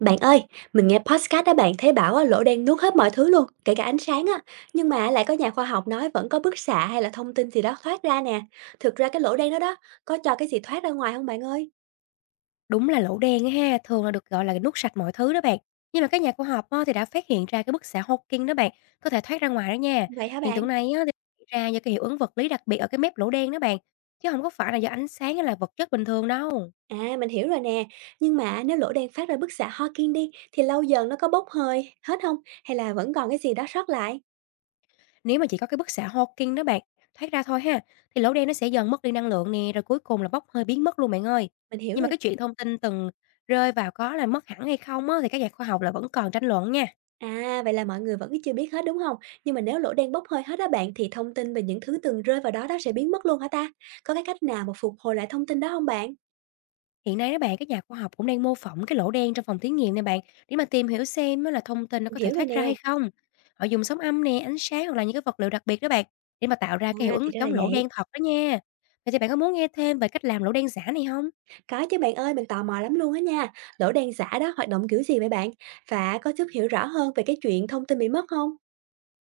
Bạn ơi, mình nghe podcast đó bạn thấy bảo á, lỗ đen nuốt hết mọi thứ luôn, kể cả ánh sáng á. Nhưng mà lại có nhà khoa học nói vẫn có bức xạ hay là thông tin gì đó thoát ra nè. Thực ra cái lỗ đen đó đó, có cho cái gì thoát ra ngoài không bạn ơi? Đúng là lỗ đen á ha, thường là được gọi là nuốt sạch mọi thứ đó bạn. Nhưng mà các nhà khoa học á, thì đã phát hiện ra cái bức xạ Hawking đó bạn, có thể thoát ra ngoài đó nha. Vậy hả Hiện bạn? tượng này á, thì xảy ra do cái hiệu ứng vật lý đặc biệt ở cái mép lỗ đen đó bạn, chứ không có phải là do ánh sáng hay là vật chất bình thường đâu. À, mình hiểu rồi nè. Nhưng mà nếu lỗ đen phát ra bức xạ Hawking đi, thì lâu dần nó có bốc hơi hết không? Hay là vẫn còn cái gì đó sót lại? Nếu mà chỉ có cái bức xạ Hawking đó bạn, thoát ra thôi ha, thì lỗ đen nó sẽ dần mất đi năng lượng nè, rồi cuối cùng là bốc hơi biến mất luôn bạn ơi. Mình hiểu Nhưng mà rồi. cái chuyện thông tin từng rơi vào có là mất hẳn hay không á, thì các nhà khoa học là vẫn còn tranh luận nha. À, vậy là mọi người vẫn chưa biết hết, đúng không? Nhưng mà nếu lỗ đen bốc hơi hết á bạn, thì thông tin về những thứ từng rơi vào đó đó sẽ biến mất luôn hả ta? Có cái cách nào mà phục hồi lại thông tin đó không bạn? Hiện nay đó bạn, các nhà khoa học cũng đang mô phỏng cái lỗ đen trong phòng thí nghiệm này bạn, để mà tìm hiểu xem á là thông tin nó Mình có thể hiểu rồi thoát ra nè. hay không. Họ dùng sóng âm nè, ánh sáng hoặc là những cái vật liệu đặc biệt đó bạn, để mà tạo ra cái hiệu À, thì ứng ra là chống lỗ vậy. đen thật đó nha. Vậy thì bạn có muốn nghe thêm về cách làm lỗ đen giả này không? Có chứ bạn ơi, mình tò mò lắm luôn á nha. Lỗ đen giả đó hoạt động kiểu gì vậy bạn? Và có giúp hiểu rõ hơn về cái chuyện thông tin bị mất không?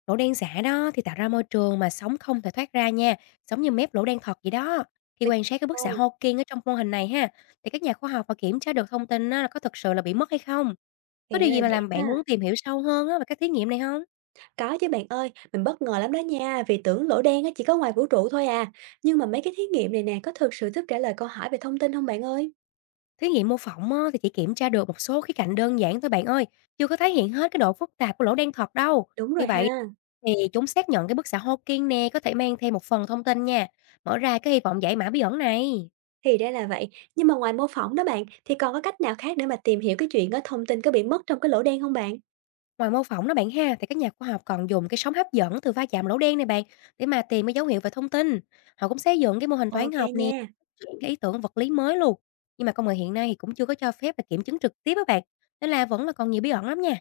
Lỗ đen giả đó thì tạo ra môi trường mà sóng không thể thoát ra nha, giống như mép lỗ đen thật vậy đó. Khi Mình quan sát cái bức xạ thôi, Hawking ở trong mô hình này ha, thì các nhà khoa học họ kiểm tra được thông tin á là có thực sự là bị mất hay không. Có thì ra điều là gì mà vậy làm bạn ha. muốn tìm hiểu sâu hơn á về các thí nghiệm này không? Có chứ bạn ơi, mình bất ngờ lắm đó nha, vì tưởng lỗ đen á chỉ có ngoài vũ trụ thôi à. Nhưng mà mấy cái thí nghiệm này nè, có thực sự giúp trả lời câu hỏi về thông tin không bạn ơi? Thí nghiệm mô phỏng á, thì chỉ kiểm tra được một số khía cạnh đơn giản thôi bạn ơi, chưa có thể hiện hết cái độ phức tạp của lỗ đen thật đâu. Đúng Vì rồi ha. vậy thì chúng xác nhận cái bức xạ Hawking nè có thể mang thêm một phần thông tin nha, mở ra cái hy vọng giải mã bí ẩn này. Thì ra là vậy, nhưng mà ngoài mô phỏng đó bạn, thì còn có cách nào khác để mà tìm hiểu cái chuyện á thông tin có bị mất trong cái lỗ đen không bạn? Ngoài mô phỏng đó bạn ha, thì các nhà khoa học còn dùng cái sóng hấp dẫn từ va chạm lỗ đen này bạn để mà tìm cái dấu hiệu về thông tin. Họ cũng xây dựng cái mô hình toán OK học nè, nha. những cái ý tưởng vật lý mới luôn. Nhưng mà công nghệ hiện nay thì cũng chưa có cho phép là kiểm chứng trực tiếp á bạn, nên là vẫn là còn nhiều bí ẩn lắm nha.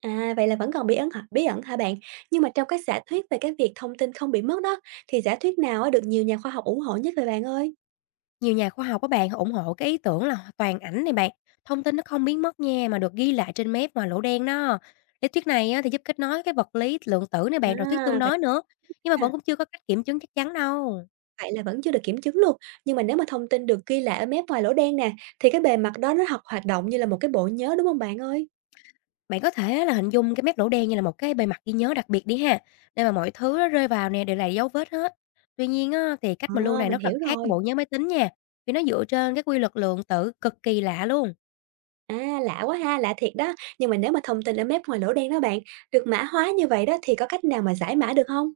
À, vậy là vẫn còn bí ẩn hả bạn? Nhưng mà trong các giả thuyết về cái việc thông tin không bị mất đó, thì giả thuyết nào á được nhiều nhà khoa học ủng hộ nhất vậy bạn ơi? Nhiều nhà khoa học các bạn họ ủng hộ cái ý tưởng là toàn ảnh này bạn, thông tin nó không biến mất nha mà được ghi lại trên mép ngoài lỗ đen đó. Lý thuyết này á, thì giúp kết nối cái vật lý lượng tử này À, bạn rồi thuyết tương vậy đối nữa, nhưng mà vẫn ha, cũng chưa có cách kiểm chứng chắc chắn đâu. vậy là vẫn chưa được kiểm chứng luôn. Nhưng mà nếu mà thông tin được ghi lại ở mép ngoài lỗ đen nè, thì cái bề mặt đó nó học hoạt động như là một cái bộ nhớ, đúng không bạn ơi? Bạn có thể là hình dung cái mép lỗ đen như là một cái bề mặt ghi nhớ đặc biệt đi ha, nơi mà mọi thứ nó rơi vào nè đều là dấu vết hết. Tuy nhiên á, thì Ờ, cách mà lưu này nó mình rất là hiểu khác cái rồi. bộ nhớ máy tính nha, vì nó dựa trên cái quy luật lượng tử cực kỳ lạ luôn. À, lạ quá ha, lạ thiệt đó. Nhưng mà nếu mà thông tin ở map ngoài lỗ đen đó bạn, được mã hóa như vậy đó thì có cách nào mà giải mã được không?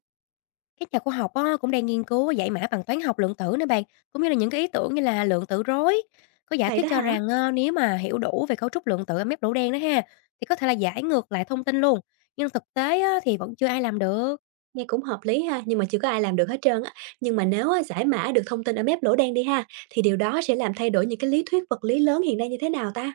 Các nhà khoa học á, cũng đang nghiên cứu giải mã bằng toán học lượng tử nữa bạn, cũng như là những cái ý tưởng như là lượng tử rối. Có giả Vậy thuyết đó cho hả? rằng nếu mà hiểu đủ về cấu trúc lượng tử ở mép lỗ đen đó ha, thì có thể là giải ngược lại thông tin luôn. Nhưng thực tế á, thì vẫn chưa ai làm được. Nghe cũng hợp lý ha, nhưng mà chưa có ai làm được hết trơn á. Nhưng mà nếu á giải mã được thông tin ở map lỗ đen đi ha, thì điều đó sẽ làm thay đổi những cái lý thuyết vật lý lớn hiện nay như thế nào ta?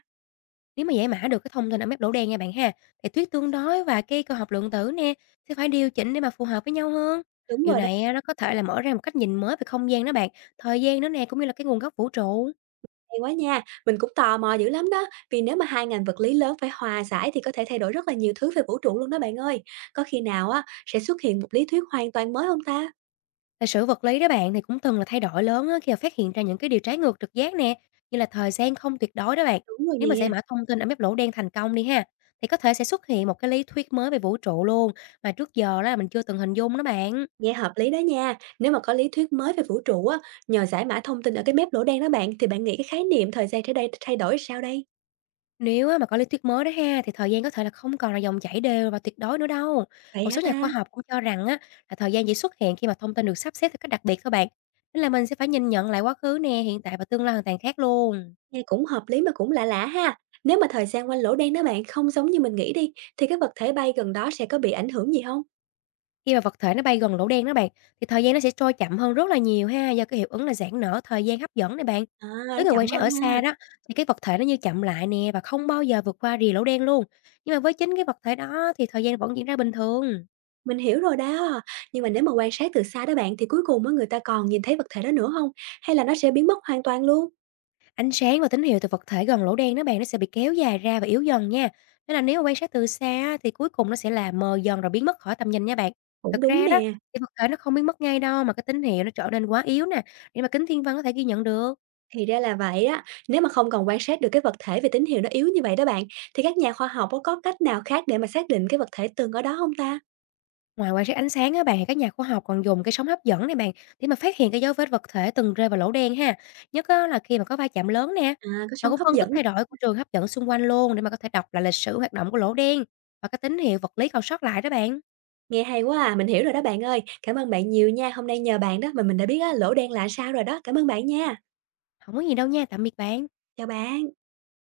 Nếu mà giải mã được cái thông tin ở mép lỗ đen nha bạn ha, thì thuyết tương đối và cái cơ học lượng tử nè sẽ phải điều chỉnh để mà phù hợp với nhau hơn. Đúng Điều rồi đó, này á, nó có thể là mở ra một cách nhìn mới về không gian đó bạn, thời gian nữa nè cũng như là cái nguồn gốc vũ trụ. hay quá nha. Mình cũng tò mò dữ lắm đó, vì nếu mà hai ngành vật lý lớn phải hòa giải thì có thể thay đổi rất là nhiều thứ về vũ trụ luôn đó bạn ơi. Có khi nào á sẽ xuất hiện một lý thuyết hoàn toàn mới không ta? Lịch sử vật lý đó bạn thì cũng từng là thay đổi lớn á, khi mà phát hiện ra những cái điều trái ngược trực giác nè, như là thời gian không tuyệt đối đó bạn. Đúng rồi Nếu mà giải nè. mã thông tin ở mép lỗ đen thành công đi ha, thì có thể sẽ xuất hiện một cái lý thuyết mới về vũ trụ luôn mà trước giờ đó là mình chưa từng hình dung đó bạn. Nghe hợp lý đó nha. Nếu mà có lý thuyết mới về vũ trụ á, nhờ giải mã thông tin ở cái mép lỗ đen đó bạn, thì bạn nghĩ cái khái niệm thời gian trở đây thay đổi sao đây? Nếu á, mà có lý thuyết mới đó ha thì thời gian có thể là không còn là dòng chảy đều và tuyệt đối nữa đâu. Vậy Một hả số nhà khoa ta? học cũng cho rằng á là thời gian chỉ xuất hiện khi mà thông tin được sắp xếp theo cách đặc biệt thôi bạn. Nên là mình sẽ phải nhìn nhận lại quá khứ nè, hiện tại và tương lai hoàn toàn khác luôn. Nghe cũng hợp lý mà cũng lạ lạ ha. Nếu mà thời gian quanh lỗ đen đó bạn không giống như mình nghĩ đi, thì cái vật thể bay gần đó sẽ có bị ảnh hưởng gì không? Khi mà vật thể nó bay gần lỗ đen đó bạn, thì thời gian nó sẽ trôi chậm hơn rất là nhiều ha, do cái hiệu ứng là giãn nở thời gian hấp dẫn này bạn. À, nó Với người quan chậm sát hơn ở xa ha. đó, thì cái vật thể nó như chậm lại nè và không bao giờ vượt qua rìa lỗ đen luôn. Nhưng mà với chính cái vật thể đó thì thời gian vẫn diễn ra bình thường. Mình hiểu rồi đó. Nhưng mà nếu mà quan sát từ xa đó bạn, thì cuối cùng á, người ta còn nhìn thấy vật thể đó nữa không? Hay là nó sẽ biến mất hoàn toàn luôn? Ánh sáng và tín hiệu từ vật thể gần lỗ đen đó bạn nó sẽ bị kéo dài ra và yếu dần nha. Nên là nếu mà quan sát từ xa á, thì cuối cùng nó sẽ là mờ dần rồi biến mất khỏi tầm nhìn nha bạn. Cũng Thực đúng ra đó nè. thì vật thể nó không biến mất ngay đâu mà cái tín hiệu nó trở nên quá yếu nè để mà kính thiên văn có thể ghi nhận được. Thì ra là vậy á. Nếu mà không còn quan sát được cái vật thể về tín hiệu nó yếu như vậy đó bạn, thì các nhà khoa học có cách nào khác để mà xác định cái vật thể từng ở đó không ta? Ngoài quan sát ánh sáng á bạn, thì các nhà khoa học còn dùng cái sóng hấp dẫn này bạn để mà phát hiện cái dấu vết vật thể từng rơi vào lỗ đen ha. Nhất á, là khi mà có va chạm lớn nè. À, có Họ sống cũng hấp phân tích dẫn, thay đổi của trường hấp dẫn xung quanh luôn để mà có thể đọc lại lịch sử hoạt động của lỗ đen và cái tín hiệu vật lý còn sót lại đó bạn. nghe hay quá à, mình hiểu rồi đó bạn ơi. Cảm ơn bạn nhiều nha, hôm nay nhờ bạn đó mà mình đã biết á, lỗ đen là sao rồi đó. Cảm ơn bạn nha. Không có gì đâu nha, tạm biệt bạn. Chào bạn.